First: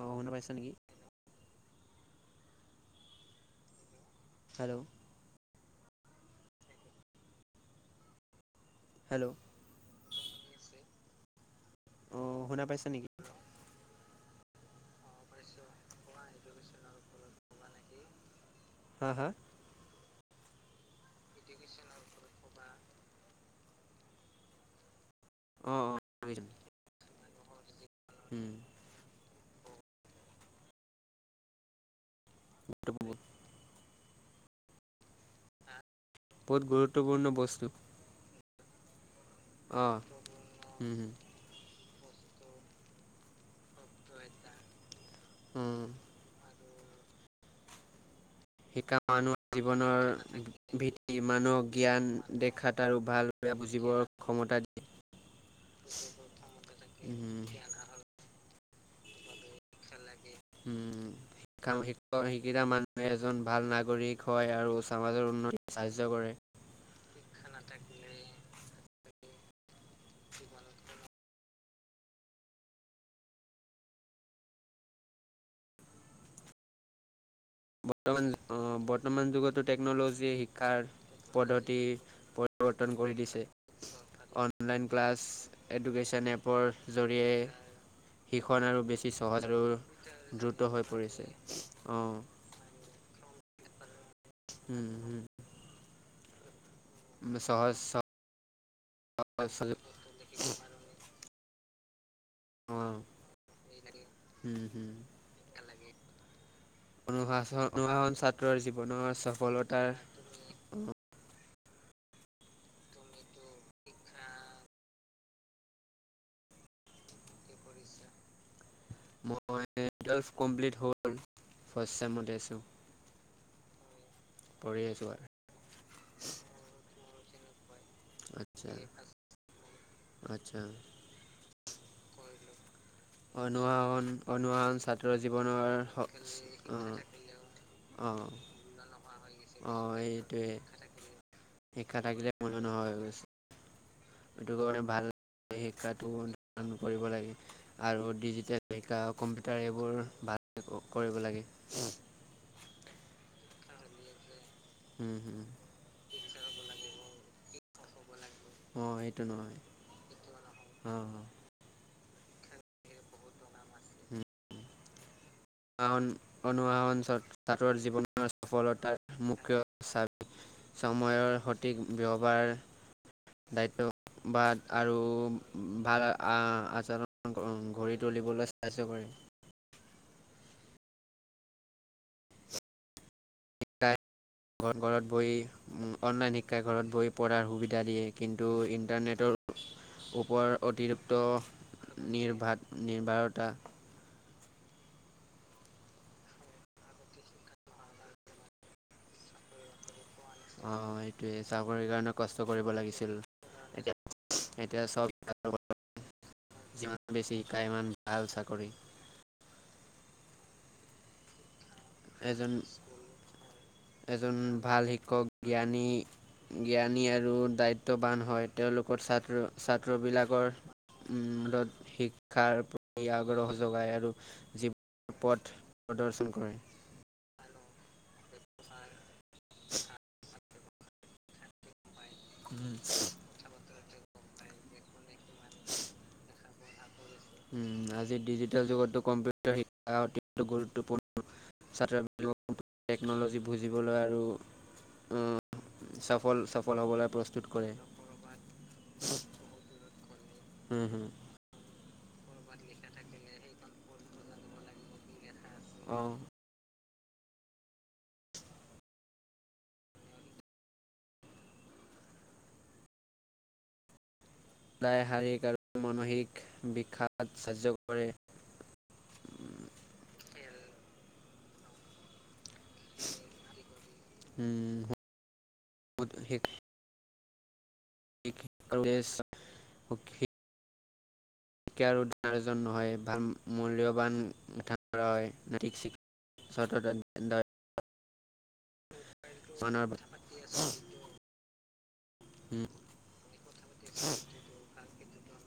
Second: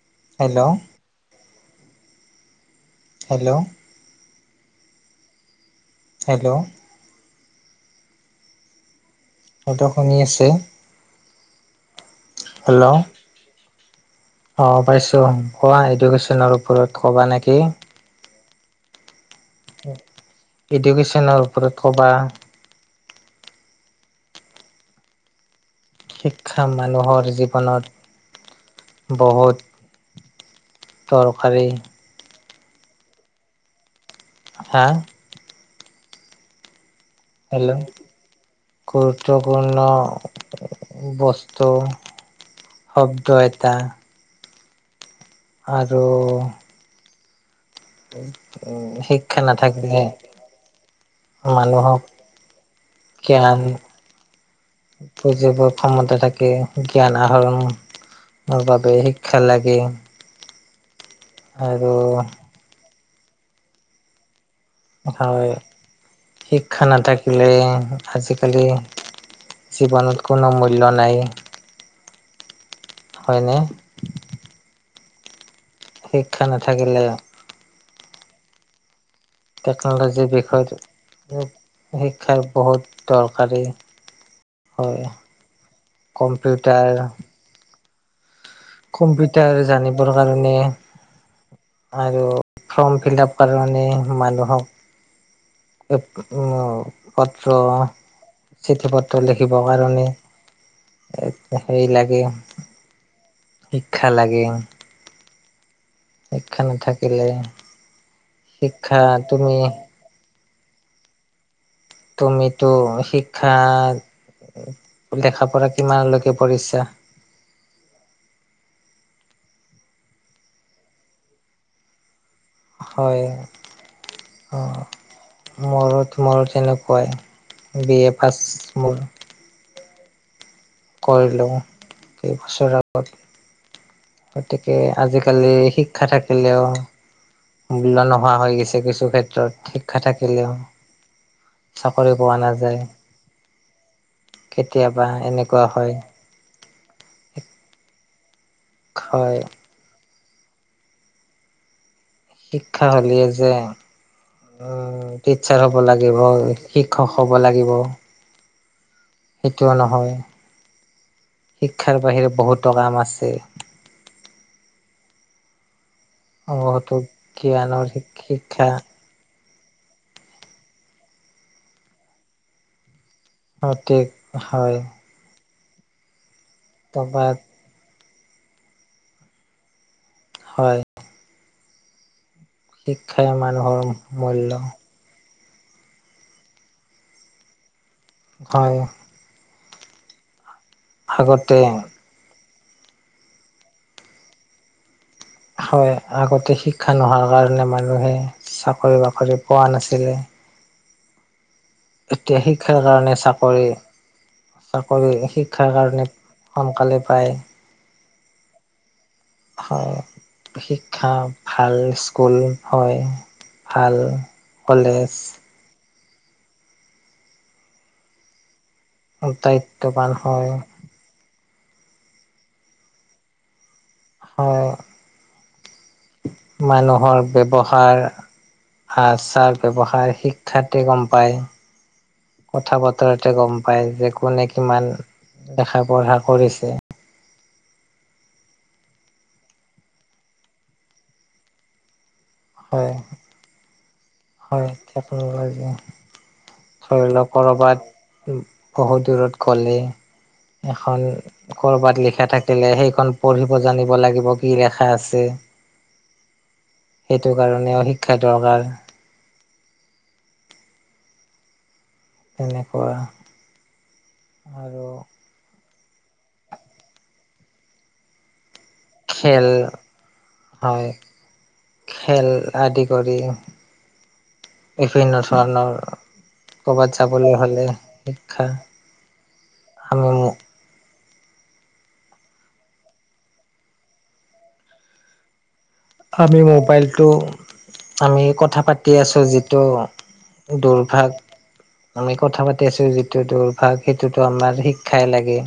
অ, শুনা পাইছা হেল্ল' নেকি? হেল্ল'! হেল্ল'! হেল্ল'! হেল্ল'! এইটো শুনি আছে অ শুনা হেল্ল' পাইছে নেকি? অ পাইছো। কোৱা এডুকেচনৰ ওপৰত কবা নেকি? হা হা? ইডুকেশচনৰ ওপৰত কবা। অ অ। শিক্ষা মানুহৰ উম জীৱনত বহুত দৰকাৰী। বহুত হা? বহুত গুৰুত্বপূৰ্ণ বস্তু হেল্ল, গুৰুত্বপূৰ্ণ অ উম হম ব স্তু শব্দ এটা শব্দ এটা আৰু শিক্ষা মানুহৰ জীৱনৰ ভিত্তি মানুহক জ্ঞান দেখাত আৰু ভাল বেয়া জ্ঞান বুজিবৰ ক্ষমতা দিয়ে। বুজিব ক্ষমতা থাকে জ্ঞান আহৰণ দিয়ে ৰ বাবে শিক্ষা লাগে। লাগে। উম শিক্ষা আৰু শিক্ষিতা মানুহে এজন ভাল নাগৰিক হয় আৰু সমাজৰ হয় উন্নতিত সাহায্য কৰে। শিক্ষা নাথাকিলে আজিকালি জীৱনত কোনো মূল্য নাই, হয় নে? শিক্ষা নাথাকিলে বৰ্তমান অ', বৰ্তমান যুগত তো টেকন'লজিৰ টেকনলজিয়ে বিষয়ত শিক্ষাৰ পদ্ধতিৰ শিক্ষাৰ বহুত পৰিৱৰ্তন কৰি দিছে। দৰকাৰী অনলাইন হয় ক্লাছ, এডুকেচন এপৰ কম্পিউটাৰ জৰিয়ে সিখন আৰু বেছি সহজ কম্পিউটাৰ আৰু জানিবৰ কাৰণে দ্ৰুত হৈ পৰিছে। অ' আৰু ফৰ্ম ফিল আপ কাৰণে মানুহক উম, এ উম উম পত্ৰ সহজ চিঠি পত্ৰ লিখিবৰ অ' কাৰণে এ সেৰি লাগে অ', শিক্ষা লাগে হুম হুম। শিক্ষা নাথাকিলে অনুশাসন অনুশাসন ছাত্ৰৰ শিক্ষা জীৱনৰ তুমি সফলতাৰ তুমিতো তুমিতো শিক্ষা শিক্ষাতে দেখা পৰা কিমানলৈকে পঢ়িছা? কি পঢ়িছা? মই টুৱেলভ কমপ্লিট হ'ল, ফাৰ্ষ্ট চেমতে আছো। হয় পঢ়ি অ', আছোঁ আৰু। মোৰো তোমাৰ ওচৰলে তেনেকুৱাই। বি এ পাছ আচ্ছা, মোৰ আচ্ছা। কৰিলো কেই বছৰত অনুশাসন অনুশাসন ছাত্ৰ আজিকালি জীৱনৰ স শিক্ষা [unintelligible] থাকিলেও অ'। মূল্য অ', নোহোৱা হৈ গৈছে কিছু ক্ষেত্ৰত অ', শিক্ষা থাকিলেও এইটোৱে শিক্ষা চাকৰি থাকিলে পোৱা মানুহ নাযায় নহয় হৈছে। সেটো কাৰণে কেতিয়াবা ভাল এনেকুৱা হয় শিক্ষাটো নকৰিব লাগে আৰু ডিজিটেল শিকা হয় কম্পিউটাৰ সেইব বোৰ ভাল অ', কৰিব লাগে। শিক্ষা হ'ল এই যে উম, টিচাৰ হ'ব লাগিব, শিক্ষক হ'ব লাগিব। [unintelligible] অ', এইটো ন সেটোও নহয়, শিক্ষাৰ বাহিৰে বহুতো কাম আছে। কাম আছে। হম কাৰণ বহুতো অনুশাসন [unintelligible] জ্ঞানৰ জীৱনৰ শিক্ষা সফলতাৰ মুখ্য চাবি [unintelligible] চময়ৰ সঠিক ব্যৱহাৰ দায়িত্ব অধিক বাদ হয় আৰু ভাল আ, আচৰণ টকাত গ ঘৰি তুলিবলৈ [unintelligible] কৰে। হয়। শিক্ষাই মানুহৰ মূল্য ঘৰ ঘৰত বহি উম' অনলাইন শিক্ষাই ঘৰত বহি পঢ়াৰ সুবিধা দিয়ে কিন্তু হয় ইন্টাৰনেটৰ ওপৰ অতিৰিক্ত আগতে নিৰ্ভাদ নিৰ্বাৰতা হয় আগতে শিক্ষা নোহোৱাৰ কাৰণে মানুহে চাকৰি বাকৰি পোৱা নাছিলে। অ', সেইটোৱে চাকৰিৰ কাৰণে এতিয়া কষ্ট কৰিব শিক্ষাৰ কাৰণে লাগিছিল চাকৰি এতিয়া। এতিয়া চাকৰি চব শিক্ষাৰ কাৰণে [unintelligible] সোনকালে যিমান পায় বেছি শিকায় সিমান ভাল চাকৰি। হয়। শিক্ষা ভাল স্কুল এজন হয় ভাল এজন ভাল কলেজ শিক্ষক জ্ঞানী জ্ঞানী আৰু দায়িত্ববান হয়। তেওঁলোকৰ ছাত্ৰ দায়িত্ববান হয় ছাত্ৰবিলাকৰ শিক্ষাৰ প্ৰতি আগ্ৰহ যোগাই আৰু আৰু হয় জীৱ পথ প্ৰদৰ্শন কৰে। নহয় ব্যৱহাৰ আৰ চাৰ ব্যৱহাৰ শিকা কথাকি গম পায় উম। কথা বতৰাত তে গম পাই কোনে কিমান দেখা পঢ়া কৰিছে। উ' আজি ডিজিটেল যুগতো কম্পিউটাৰ শিক্ষা অতি গুৰুত্বপূৰ্ণ। [unintelligible] হয় টেকনলজি বুজিবলৈ আৰু। হয় অ' [unintelligible] সফল সফল। হ'বলৈ ধৰি লওক প্ৰস্তুত কৰে। ক'ৰবাত বহুত দূৰত গ'লে হম, এখন হম। কৰবাত লিখা থাকিলে সেইখন পঢ়িব জানিব লাগিব কি লেখা আছে। অ' সেইটো কাৰণেও শিক্ষা দৰকাৰ তেনেকুৱা। আৰু সদায় শাৰীৰিক আৰু মানসিক বিখ্যাত সাহায্য কৰে। খেল হয় খেল আদি কৰি শিক্ষা বিভিন্ন ধৰণৰ ক'ৰবাত যাবলৈ হ'লে শিক্ষা আমি কে আৰু আয়োজন নহয় ভাল মূল্যবান গঠন [unintelligible] আমি মোবাইলটো আমি কথা পা তি আছোঁ যিটো দুৰ্ভাগ আমি কথা উম পাতি আছো যিটো দুৰ্ভাগ সেইটোতো আমাৰ শিক্ষাই লাগে।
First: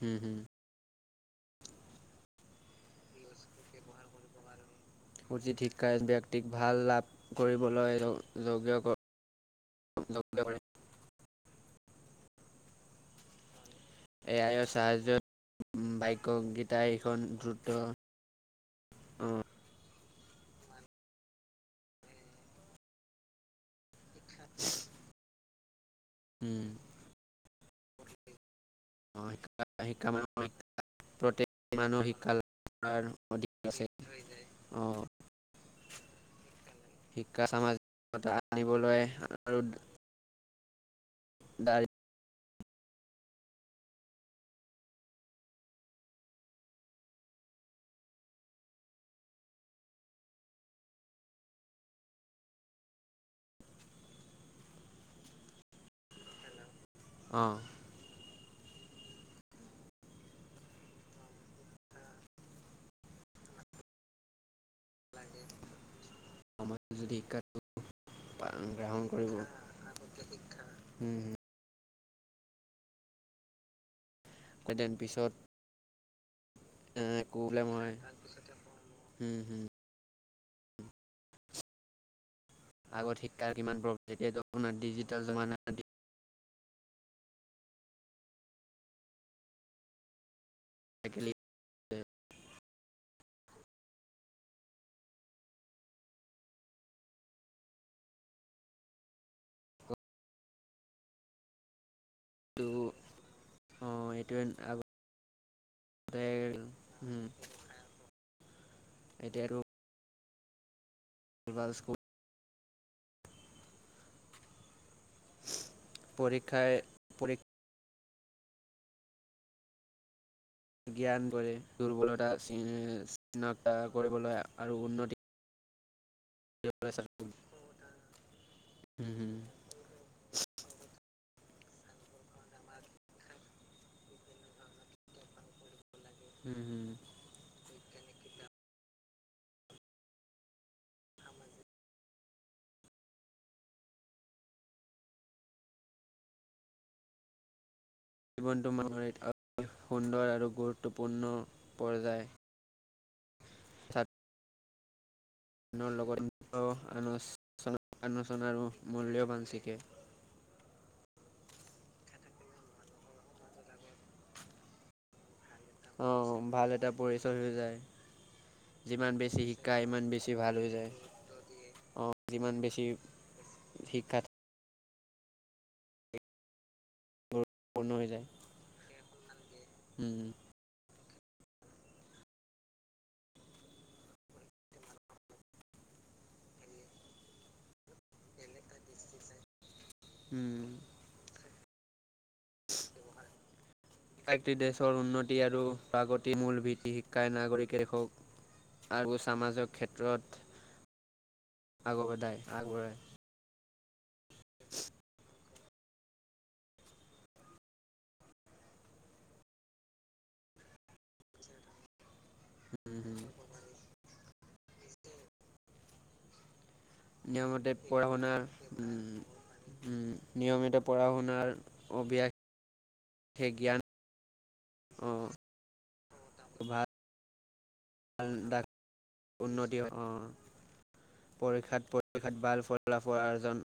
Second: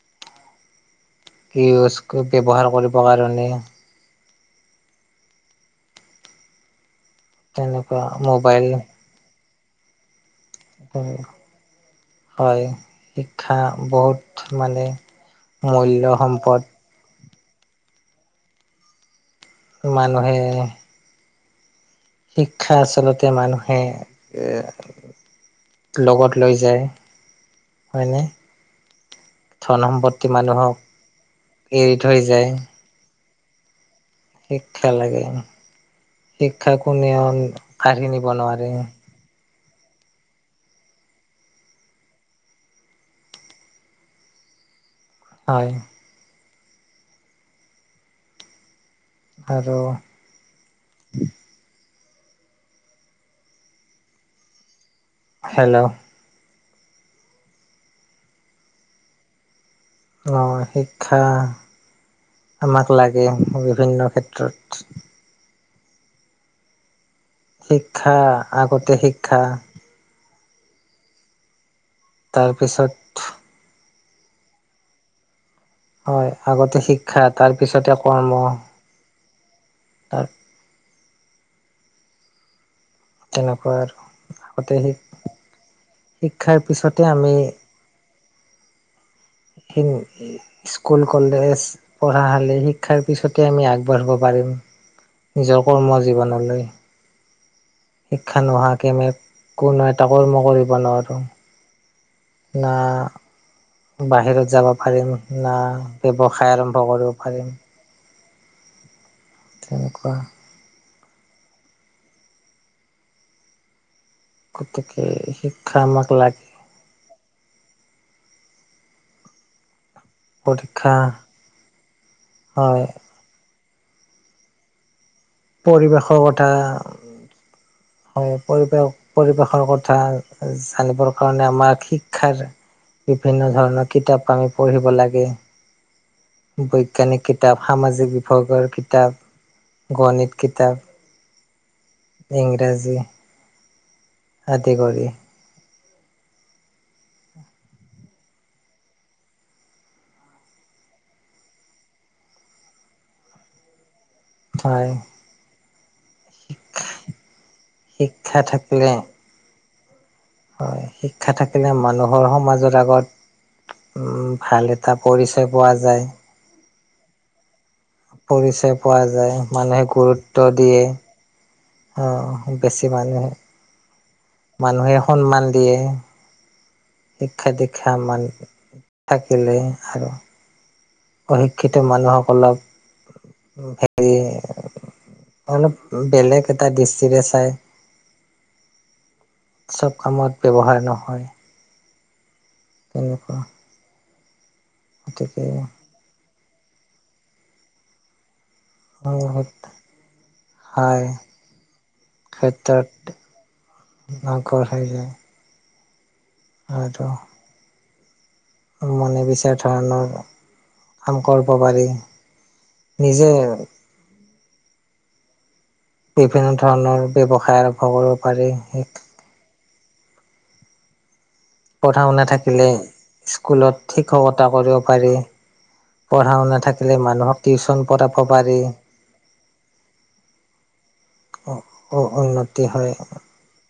হুম হুম। কি [unintelligible] ব্যৱহাৰ কৰিবৰ কাৰণে [unintelligible] শিক্ষাই ব্যক্তিক ভাল লাভ কৰিবলৈ তেনেকুৱা য মোবাইল যোগ্য ক [unintelligible] উম হয়। শিক্ষা বহুত এ আইৰ মানে সাহায্যত মূল্য বাক্য সম্পদ গেইটাৰ এইখন দ্ৰুত উম। মানুহে শিক্ষা আচলতে মানুহে এ লগত লৈ উম, যায় হয়নে? অ' শিকা ধন - শিকা সম্পত্তি মানুহৰ মানুহক এৰি থৈ যায়। আৰ অধি শিক্ষা লাগে, শিক্ষা কোনেও শিক্ষা কাঢ়ি নিব সামাজিকতা নোৱাৰে। আনিবলৈ [unintelligible] দাই হয়। আৰু হেল্ল'? অঁ। অ শিক্ষা আমাক লাগে বিভিন্ন ক্ষেত্ৰত। আমাক যদি শিক্ষাটো শিক্ষা পা আগতে গ্ৰহণ কৰিব শিক্ষা [unintelligible] উম উ তাৰপিছত [unintelligible] পিছত হয় আগতে এ, শিক্ষা তাৰ পিছতহে কৰ্ম। হুম হুম। তাৰ আগত শিক্ষাৰ তেনেকুৱা কিমান আৰু প্ৰব্লেম এতিয়াতো আগতে আপোনাৰ শি ডিজিটেল জামানাৰ দি শিক্ষাৰ পিছতে আমি খিন উম স্কুল, আজিকালি কলেজ পঢ়াশালি, শিক্ষাৰ পিছতে আমি আগবাঢ়িব পাৰিম নিজৰ কৰ্ম জীৱনলৈ। শিক্ষা নোহোৱাকৈ আমি কোনো এটা কৰ্ম কৰিব নোৱাৰোঁ। টো না অঁ এইটোৱে বাহিৰত যাব পাৰিম, না আগতে ব্যৱসায় আৰম্ভ কৰিব পাৰিম। এইটোৱে আৰু তেনেকুৱা। [unintelligible] গতিকে শিক্ষা আমাক লা পৰীক্ষাই পৰীক্ষা পৰীক্ষা জ্ঞান কৰি দুৰ্বলতা চি হয় চিনাক্ত কৰিবলৈ আৰু উন্নতি পৰিৱেশৰ কথা [unintelligible] হয় পৰিৱেশ হম পৰিৱেশৰ কথা জানিবৰ কাৰণে আমাক শি ক্ষাৰ বিভিন্ন ধৰণৰ কিতাপ আমি পঢ়িব লাগে। হম বৈজ্ঞানিক কিতাপ সামাজিক বিভাগৰ কিতাপ গণিত কিতাপ সামাজিক ইংৰাজী আদি কৰি। জীৱনটো মানুহে অ সুন্দৰ আৰু গুৰুত্বপূৰ্ণ পৰ্যায় হয় আনৰ লগত নিজেও শিক্ষা আলোচন আৰু থাকিলে মূল্যবান শিকে। হয় শিক্ষা থাকিলে মানুহৰ সমাজৰ আগত উম ভাল এটা পৰিচয় পোৱা যায়। অঁ ভাল এটা পৰিচয় হৈ যায় পৰিচয় পোৱা যিমান যায় বেছি শিকা মানুহে ইমান বেছি গুৰুত্ব ভাল হৈ দিয়ে। যায় অ অঁ যিমান বেছি মানুহে, শিক্ষা মানুহে সন্মান দিয়ে। শিক্ষা গুৰুত্বপূৰ্ণ দীক্ষা হৈ মান যায় থাকিলে আৰু উম। অশিক্ষিত মানুহসকলক হেৰি অলপ বেলেগ এটা দৃষ্টিৰে চাই। বেলেগ এটা দৃষ্টিৰে চাই। চব কামত ব্যৱহাৰ নহয়। তেনেকুৱা। [unintelligible] দেশৰ উন্নতি গতিকে আৰু প্ৰাগতিৰ মূল ভিত্তি শিক্ষাই নাগৰিকে হওঁক। আৰু সমাজৰ ক্ষেত্ৰত হয় আগবদায় আগবঢ়ায় আগবাঢ়ি যায় আৰু আৰু মনে বিচৰা ধৰণৰ কাম কৰিব পাৰি। উম, হুম। নিজে বিভিন্ন ধৰণৰ ব্যৱসায় নিয়মতে আৰম্ভ পঢ়া কৰিব শুনাৰ পাৰি উম উম উম নিয়মিত পঢ়া শুনাৰ পঢ়া শুনা অভ্যাস থাকিলে সেই স্কুলত জ্ঞান শিক্ষকতা কৰিব পাৰি। পঢ়া শুনা থাকিলে মানুহক টিউচন পঢ়াব পাৰি ডাক উন্নতি হয় অহ পৰীক্ষাত, পৰীক্ষাত ভাল উন্নতি হয় ফলাফল আৰ্জন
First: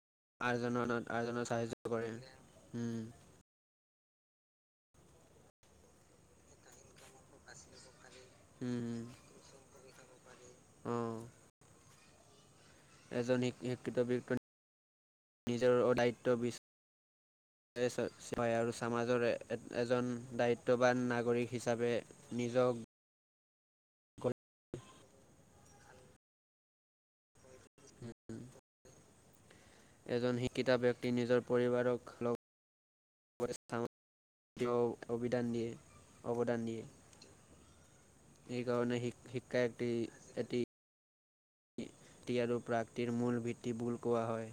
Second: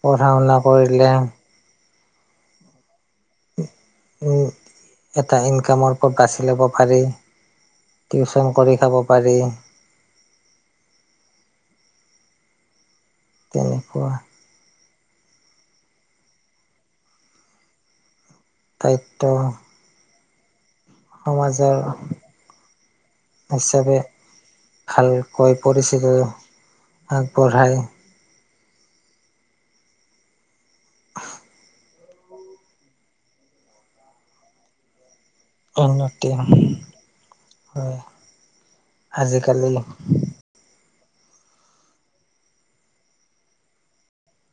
পঢ়া শুনা কৰিলে আৰ্জনত আৰ্জনৰ সাহায্য কৰে উম উম এটা ইনকামৰ পথ বাছি ল'ব পাৰি। টিউচন উম কৰি খাব পাৰি উম, অঁ। এজন শ শিক্ষিত তেনেকুৱা ব্যক্তি নিজৰ অ দায়িত্ব বি [unintelligible] পায় আৰু দায়িত্ব সমাজৰ এজন দায়িত্ববান নাগৰিক সমাজৰ হিচাপে নিজক হিচাপে ভালকৈ পৰিচিত আগবঢ়াই হম। এজন শিক্ষিতা ব্যক্তিয়ে নিজৰ পৰিবাৰক লগ [unintelligible] তেওঁ অভিদান দিয়ে উন্নতি অৱদান দিয়ে। হয় সেইকাৰণে শি আজিকালি শিক্ষাৰ্থী শি ক্ষাতি আৰু প্ৰাকৃিতিৰ মূল, ভেটি বুল কোৱা হয়।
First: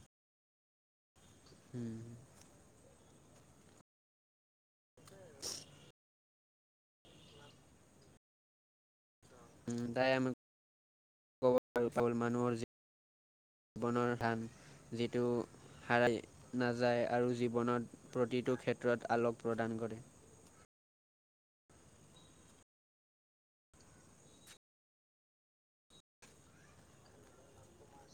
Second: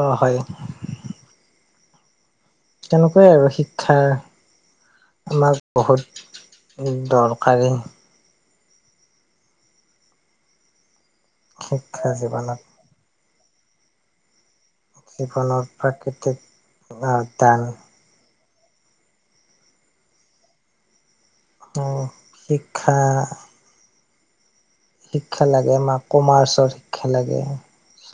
অ' হয়। উম' তেনেকুৱাই আৰু শিক্ষাৰ লাভ বহুত। উম দৰকাৰী। উম তাই আমি ক'ব শিক্ষা মানুহৰ জীৱনত যি- জীৱনৰ কাম যিটো জীৱনৰ হাৰি প্ৰাকৃতিক নাযায় আৰু দান জীৱনত- প্ৰতিটো ক্ষেত্ৰত আলোক প্ৰদান কৰে। অ' শিক্ষা- শিক্ষা লাগে আমাক কমাৰ্চত শিক্ষা লাগে। চ